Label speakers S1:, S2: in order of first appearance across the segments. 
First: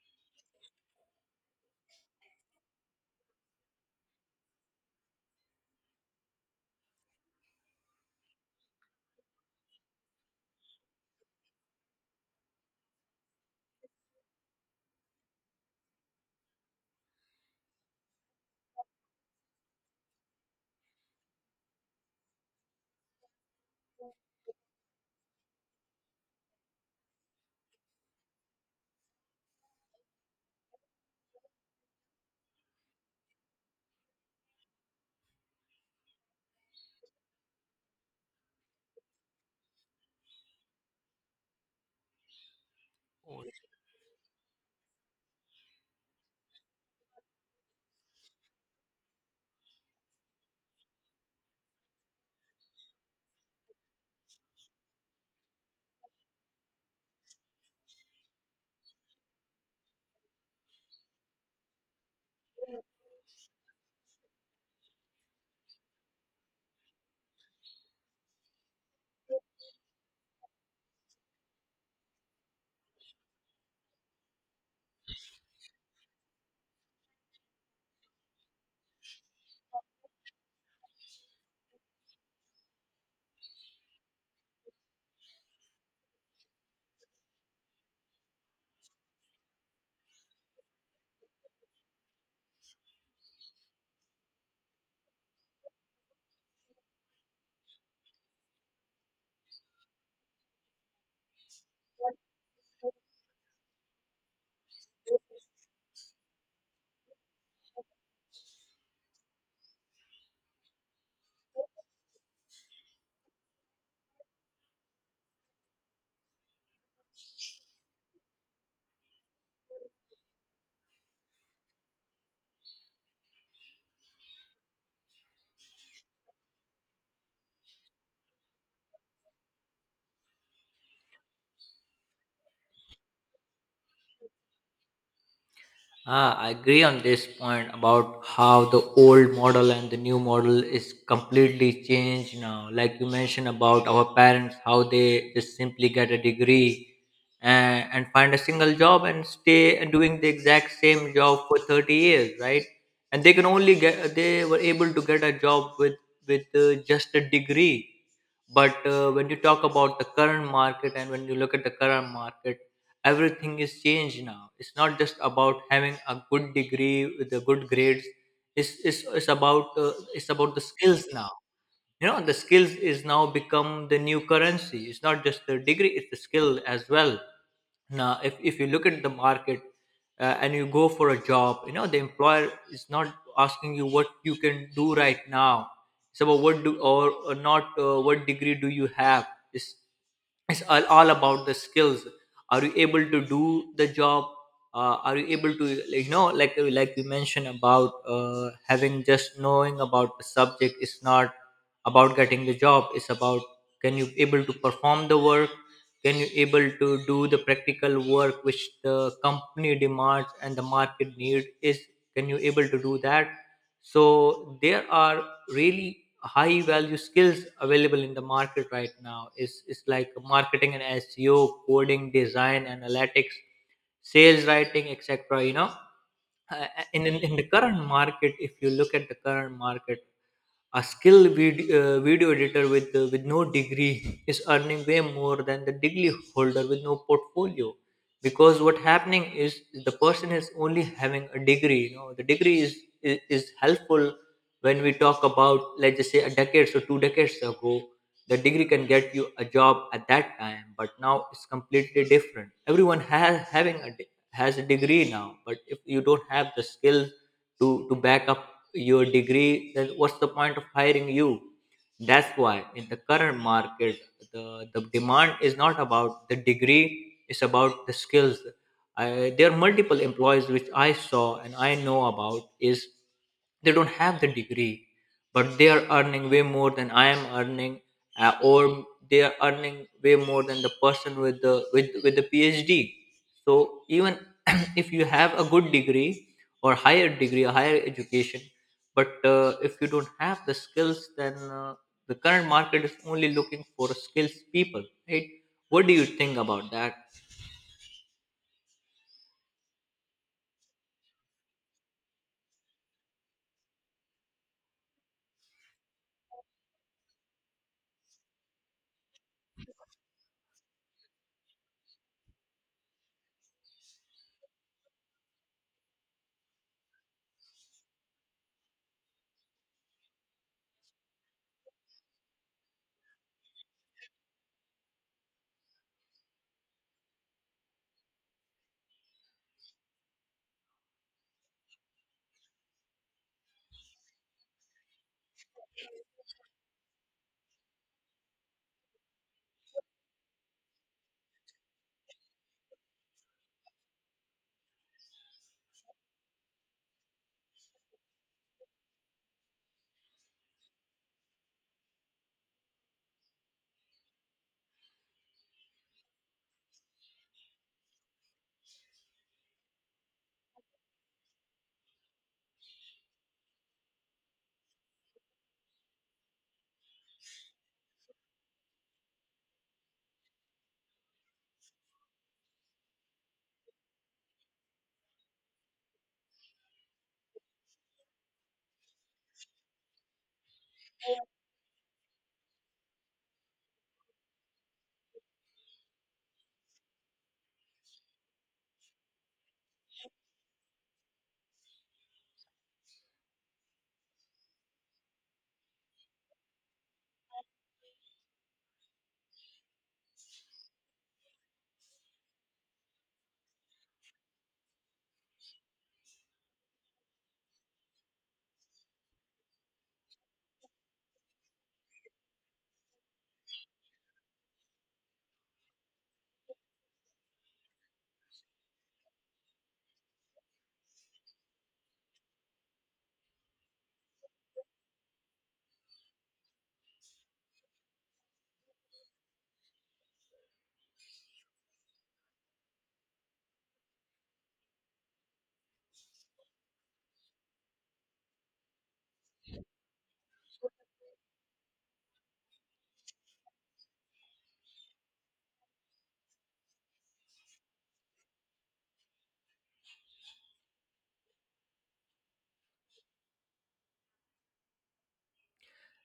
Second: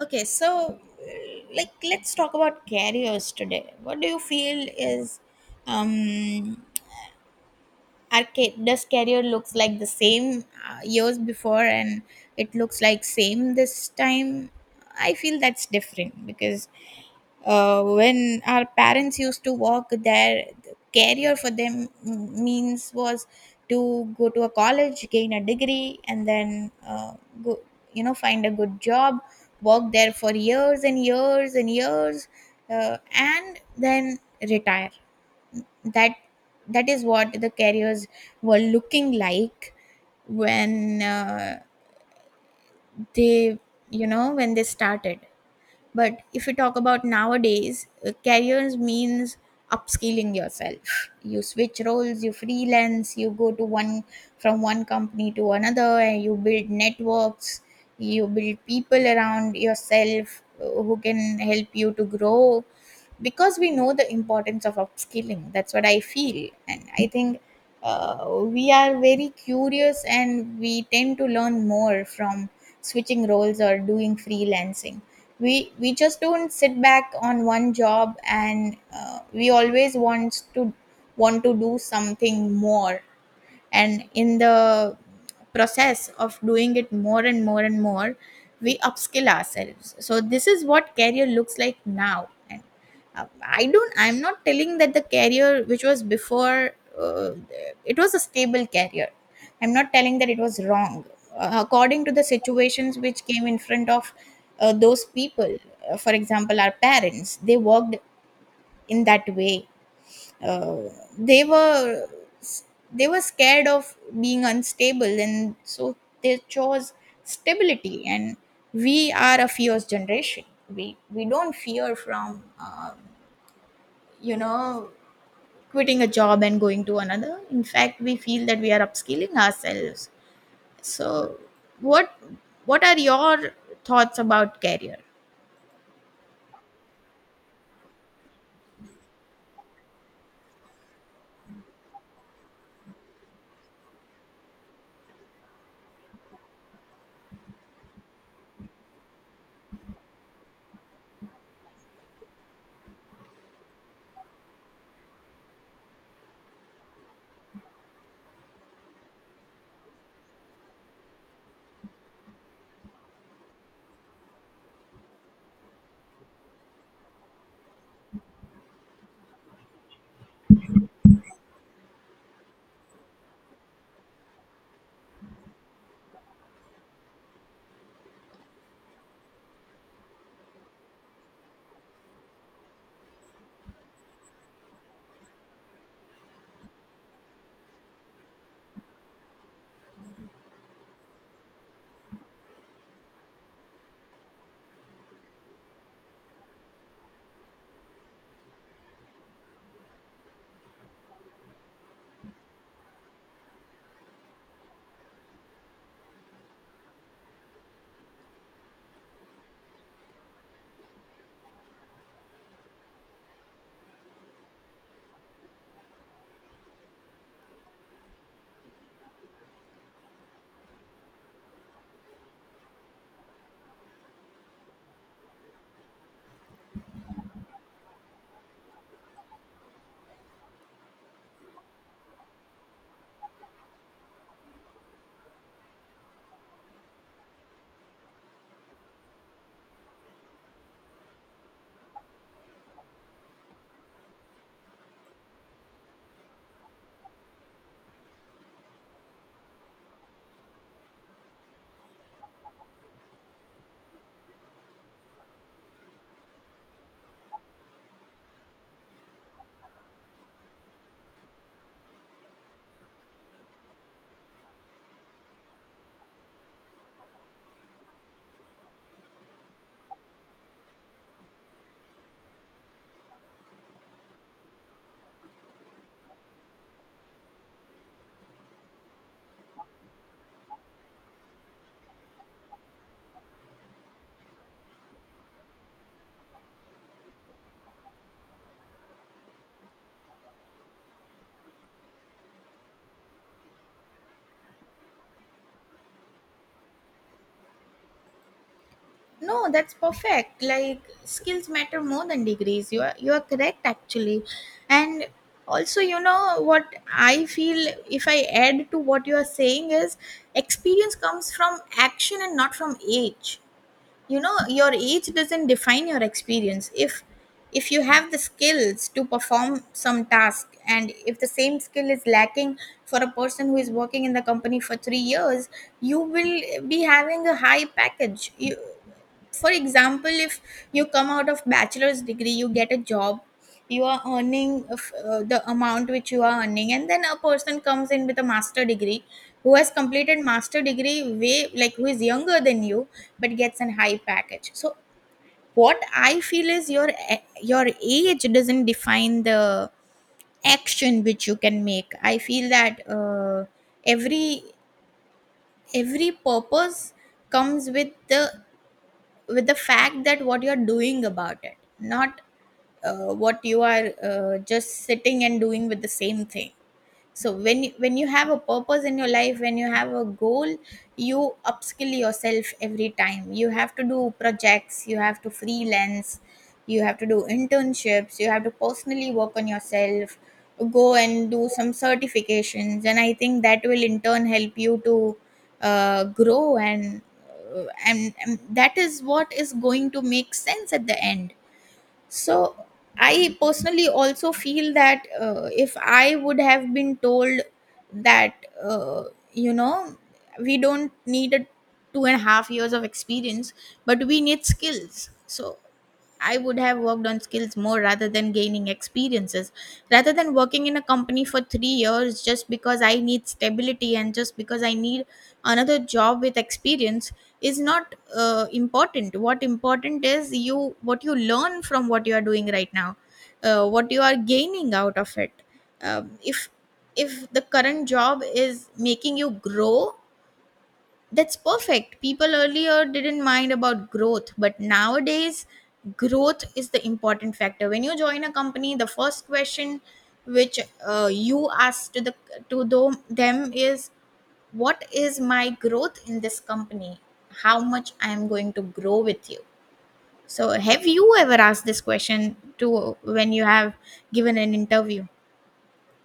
S1: Okay, so like let's talk about carriers today. What do you feel is um does carrier looks like the same years before and it looks like same this time? I feel that's different because when our parents used to work their career for them means was to go to a college gain a degree and then go, you know, find a good job, work there for years and years and years, and then retire. That that is what the careers were looking like when they, you know, when they started. But if you talk about nowadays, careers means upskilling yourself. You switch roles, you freelance, you go to one, from one company to another, and you build networks, you build people around yourself who can help you to grow because we know the importance of upskilling. That's what I feel. And I think we are very curious and we tend to learn more from switching roles or doing freelancing. We just don't sit back on one job and we always want to do something more, and in the process of doing it more and more and more, we upskill ourselves. So this is what career looks like now. And I don't. I'm not telling that the career which was before, uh, it was a stable career. I'm not telling that it was wrong. According to the situations which came in front of those people, for example, our parents, they worked in that way. Uh, they were they were scared of being unstable, and so they chose stability. And we are a fierce generation. We don't fear from. You know, quitting a job and going to another. In fact, we feel that we are upskilling ourselves. So, what what are your thoughts about career?
S2: I agree on this point about how the old model and the new model is completely changed now. Like you mentioned about our parents, how they just simply get a degree and find a single job and stay and doing the exact same job for 30 years, right? And they can only get, they were able to get a job with just a degree. But when you talk about the current market and when you look at the current market, everything is changed now. It's not just about having a good degree with the good grades. It's about it's about the skills now, you know, the skills is now become the new currency. It's not just the degree, it's the skill as well. Now if you look at the market, and you go for a job, you know, the employer is not asking you what you can do right now. It's about what do or not, what degree do you have. it's, it's all about the skills. Are you able to do the job? Are you able to, like you mentioned about, having just knowing about the subject is not about getting the job. It's about, can you able to perform the work? Can you able to do the practical work which the company demands and the market need is, can you able to do that? So there are really high value skills available in the market right now. It's like marketing and seo, coding, design, analytics, sales, writing, etc., you know. Uh, in the current market, if you look at the current market, a skilled video editor with no degree is earning way more than the degree holder with no portfolio. Because what happening is the person is only having a degree. You know, the degree is is helpful when we talk about, let's just say, a decade or two decades ago. The degree can get you a job at that time, but now it's completely different. Everyone has having a has a degree now. But if you don't have the skills to back up your degree, then what's the point of hiring you? That's why in the current market, the the demand is not about the degree, it's about the skills. There are multiple employees which I saw and I know about is, they don't have the degree but they are earning way more than I am earning. Or they are earning way more than the person with the with the phd. So even if you have a good degree or higher degree, a higher education, but if you don't have the skills, then the current market is only looking for skills people, right? What do you think about that?
S1: No, that's perfect. Like, skills matter more than degrees. You are correct actually. And also, you know what, I feel if I add to what you are saying is experience comes from action and not from age. You know, your age doesn't define your experience. If you have the skills to perform some task, and if the same skill is lacking for a person who is working in the company for 3 years, you will be having a high package. You For example, if you come out of bachelor's degree, you get a job, you are earning of, the amount which you are earning, and then a person comes in with a master degree, who has completed master degree way, like who is younger than you, but gets an high package. So what I feel is your your age doesn't define the action which you can make. I feel that every every purpose comes with the, with the fact that what you're doing about it, not what you are just sitting and doing with the same thing. So when you have a purpose in your life, when you have a goal, you upskill yourself every time. You have to do projects, you have to freelance, you have to do internships, you have to personally work on yourself, go and do some certifications, and I think that will in turn help you to grow, and and that is what is going to make sense at the end. So, I personally also feel that if I would have been told that, uh, you know, we don't need a 2.5 years of experience, but we need skills. So I would have worked on skills more rather than gaining experiences. Rather than working in a company for 3 years just because I need stability and just because I need another job with experience, is not important. What important is you, what you learn from what you are doing right now, what you are gaining out of it. um, if if the current job is making you grow, that's perfect. People earlier didn't mind about growth, but nowadays, growth is the important factor. When you join a company, the first question which you ask to the, them is, "What is my growth in this company? How much I am going to grow with you?" So, have you ever asked this question to when you have given an interview?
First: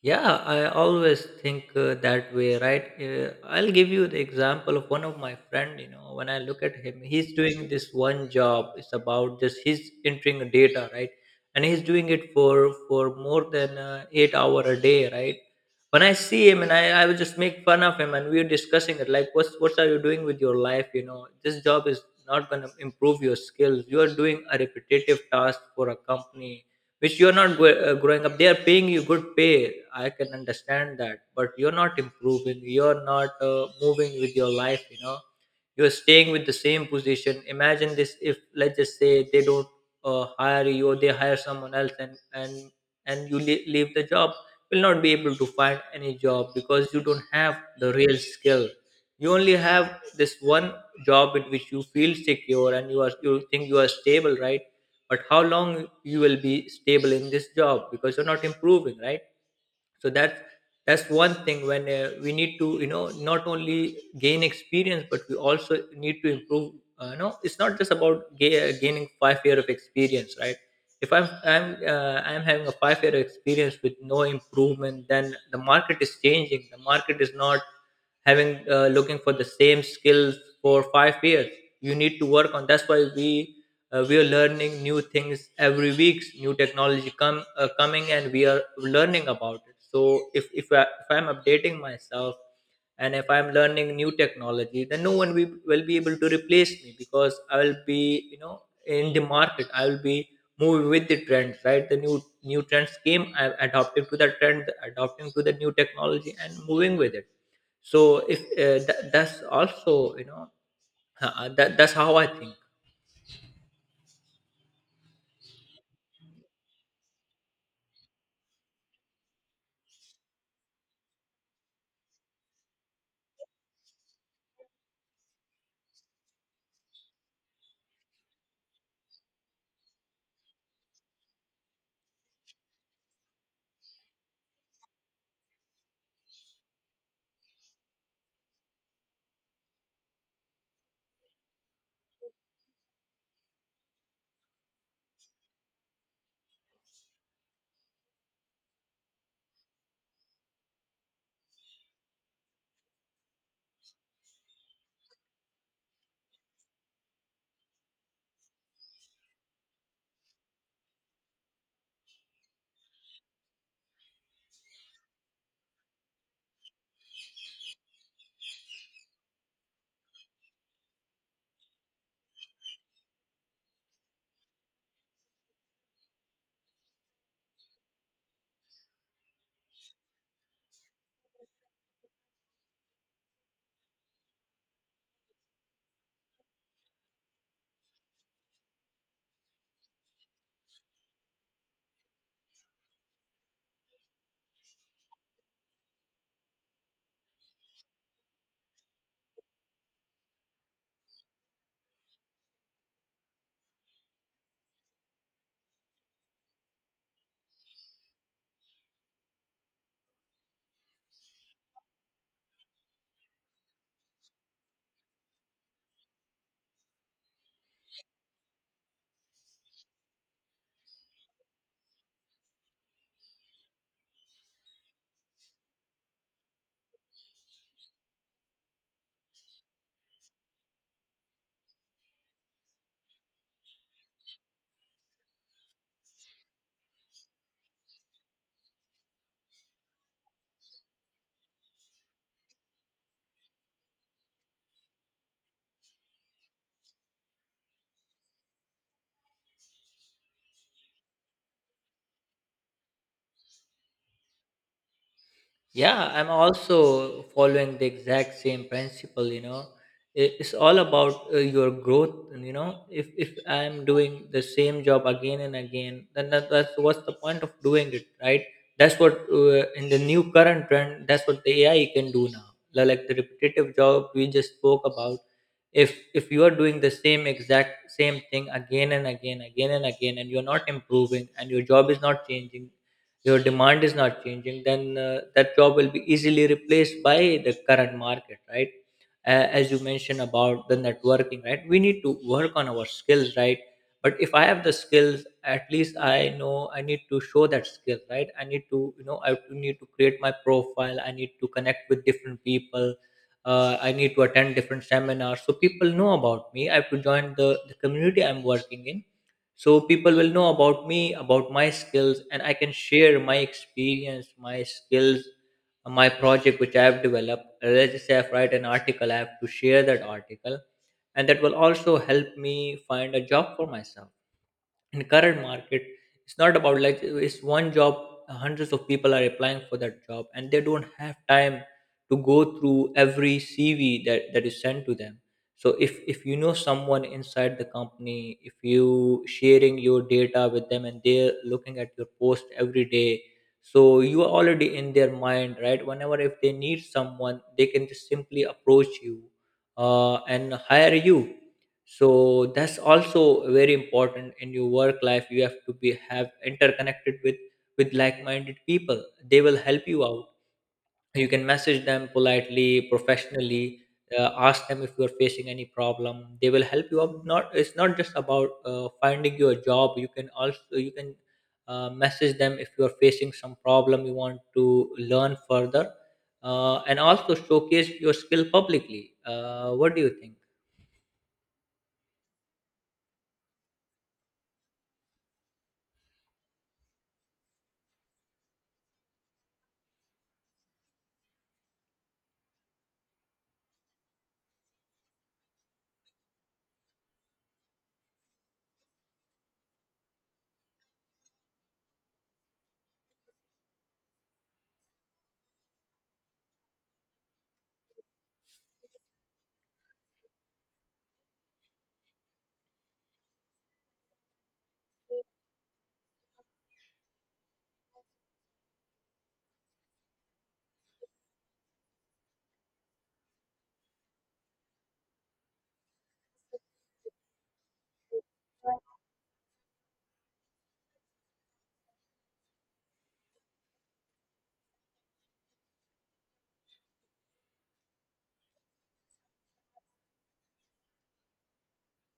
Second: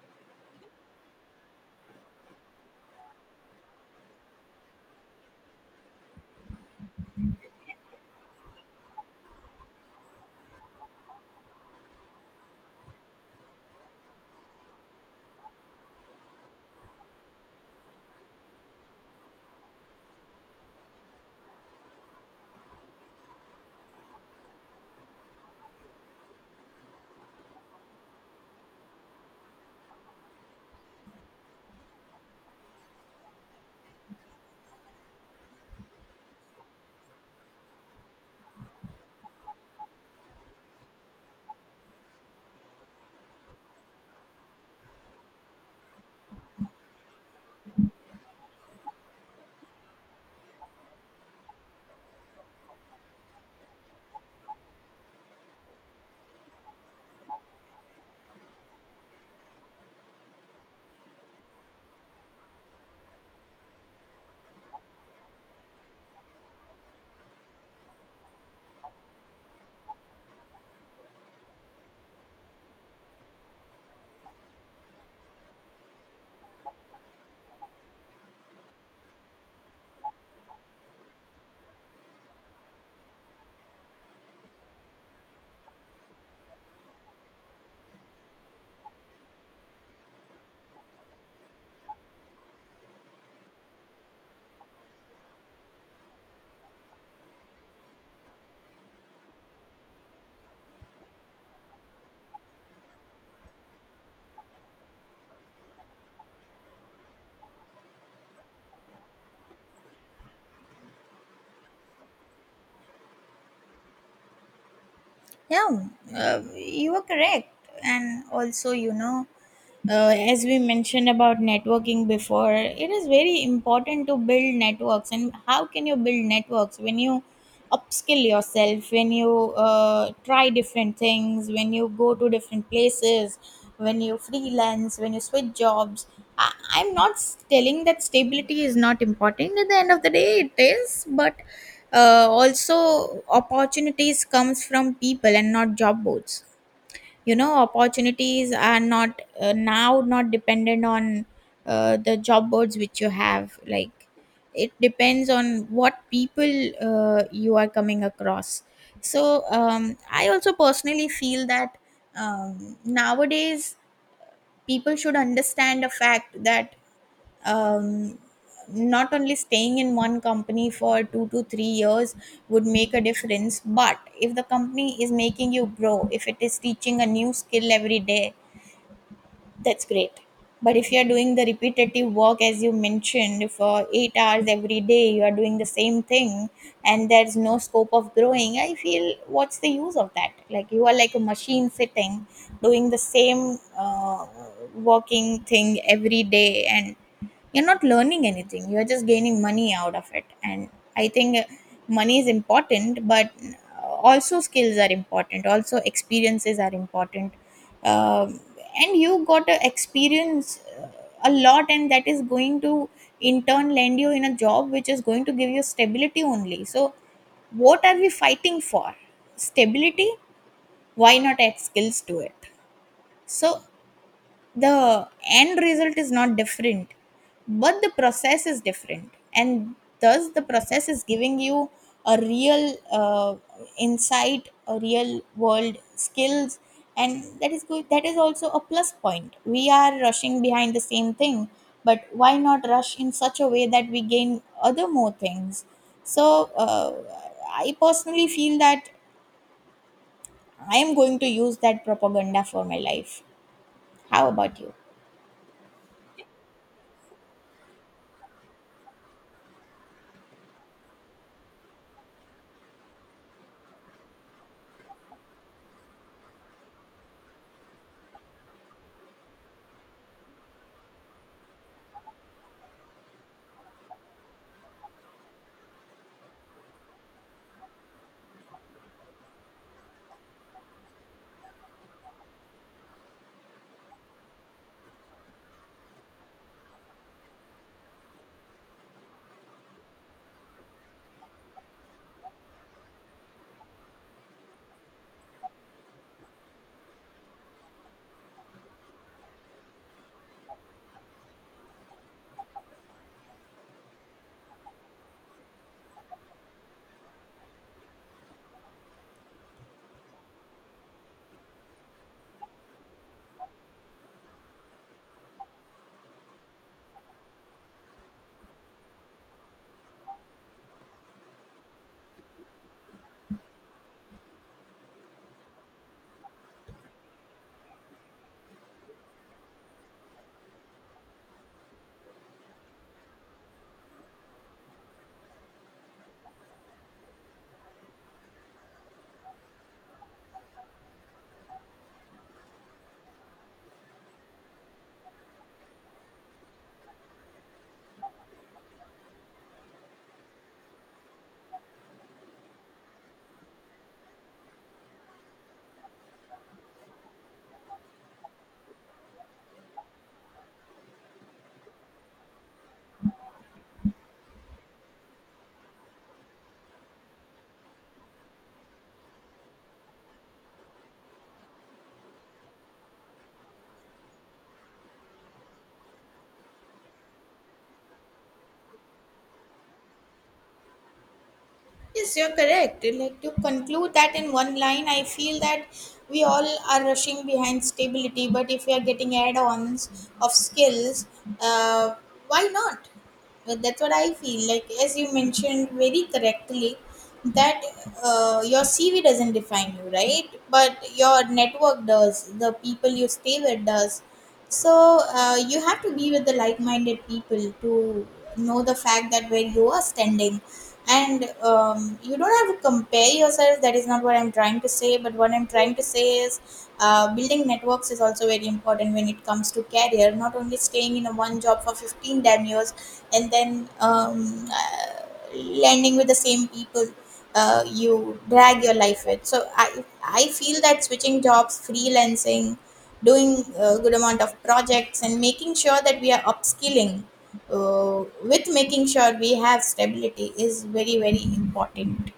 S2: Yeah, I always think that way, right? I'll give you the example of one of my friend, you know, when I look at him, he's doing this one job. It's about just he's entering data, right? And he's doing it for more than 8 hour a day, right? When I see him, and I will just make fun of him and we are discussing it like what are you doing with your life, you know? This job is not going to improve your skills. You are doing a repetitive task for a company which you're not growing up. They are paying you good pay, I can understand that, but you're not improving. You're not moving with your life, you know. You're staying with the same position. Imagine this, if let's just say they don't hire you, or they hire someone else, and you leave the job, will not be able to find any job because you don't have the real skill. You only have this one job in which you feel secure and you are, you think you are stable, right? But how long you will be stable in this job, because you're not improving, right? So that's one thing. When we need to, you know, not only gain experience but we also need to improve. You know, it's not just about gaining 5 years of experience, right? If i'm having a 5 year experience with no improvement, then the market is changing. The market is not having, looking for the same skills for 5 years. You need to work on. That's why we, we are learning new things every week. New technology come, coming, and we are learning about it. So if I'm updating myself, and if I'm learning new technology, then no one will be able to replace me, because I will be, you know, in the market, I will be moving with the trends, right? The new trends came, I'm adopting to the trend, adopting to the new technology and moving with it. So if that's also, you know, that's how I think.
S1: Yeah, you are correct. And also, you know, as we mentioned about networking before, it is very important to build networks. And how can you build networks when you upskill yourself, when you try different things, when you go to different places, when you freelance, when you switch jobs? I- I'm not s- telling that stability is not important. At the end of the day, it is, but also opportunities comes from people and not job boards. You know, opportunities are not now not dependent on the job boards which you have. Like, it depends on what people you are coming across. So I also personally feel that nowadays people should understand the fact that um, not only staying in one company for 2 to 3 years would make a difference, but if the company is making you grow, if it is teaching a new skill every day, that's great. But if you're doing the repetitive work, as you mentioned, for 8 hours every day, you are doing the same thing and there's no scope of growing, I feel what's the use of that? Like, you are like a machine sitting doing the same working thing every day and you're not learning anything, you're just gaining money out of it. And I think money is important, but also skills are important, also experiences are important. Um, and you got to experience a lot, and that is going to in turn land you in a job which is going to give you stability only. So, what are we fighting for? Stability? Why not add skills to it? So the end result is not different, but the process is different, and thus the process is giving you a real insight, a real world skills, and that is good, that is also a plus point. We are rushing behind the same thing, but why not rush in such a way that we gain other more things? So I personally feel that I am going to use that propaganda for my life. How about you?
S2: Yeah, I'm also following the exact same principle, you know. It's all about your growth, and, you know. If I'm doing the same job again and again, then that, that's what's the point of doing it, right? That's what in the new current trend, that's what the AI can do now. Like the repetitive job we just spoke about. If you are doing the same exact same thing again and again, and you're not improving, and your job is not changing, your demand is not changing, then that job will be easily replaced by the current market, right? As you mentioned about the networking, right, we need to work on our skills, right? But if I have the skills, at least I know I need to show that skill, right? I need to, you know, I need to create my profile, I need to connect with different people. I need to attend different seminars, so people know about me. I have to join the community I'm working in, so people will know about me, about my skills, and I can share my experience, my skills, my project which I have developed. Let's just say I write an article, I have to share that article, and that will also help me find a job for myself. In current market, it's not about, like, it's one job, hundreds of people are applying for that job and they don't have time to go through every cv that is sent to them. So if you know someone inside the company, if you sharing your data with them and they're looking at your post every day, so you are already in their mind, right? Whenever if they need someone, they can just simply approach you, and hire you. So that's also very important in your work life. You have to be, have interconnected with like-minded people. They will help you out. You can message them politely, professionally, ask them. If you are facing any problem, they will help you out. Not it's not just about, finding you a job. You can also, you can message them if you are facing some problem, you want to learn further, and also showcase your skill publicly. What do you think?
S1: Yes, you're correct. Like, to conclude that in one line, I feel that we all are rushing behind stability, but if we are getting add ons of skills, uh, why not? Well, that's what I feel. Like, as you mentioned very correctly, that your CV doesn't define you, right? But your network does, the people you stay with does. So you have to be with the like-minded people to know the fact that where you are standing, and you don't have to compare yourself. That is not what I'm trying to say. But what I'm trying to say is, building networks is also very important when it comes to career. Not only staying in a one job for 15 damn years and then landing with the same people. You drag your life with. So I feel that switching jobs, freelancing, doing a good amount of projects and making sure that we are upskilling with making sure we have stability is very very important.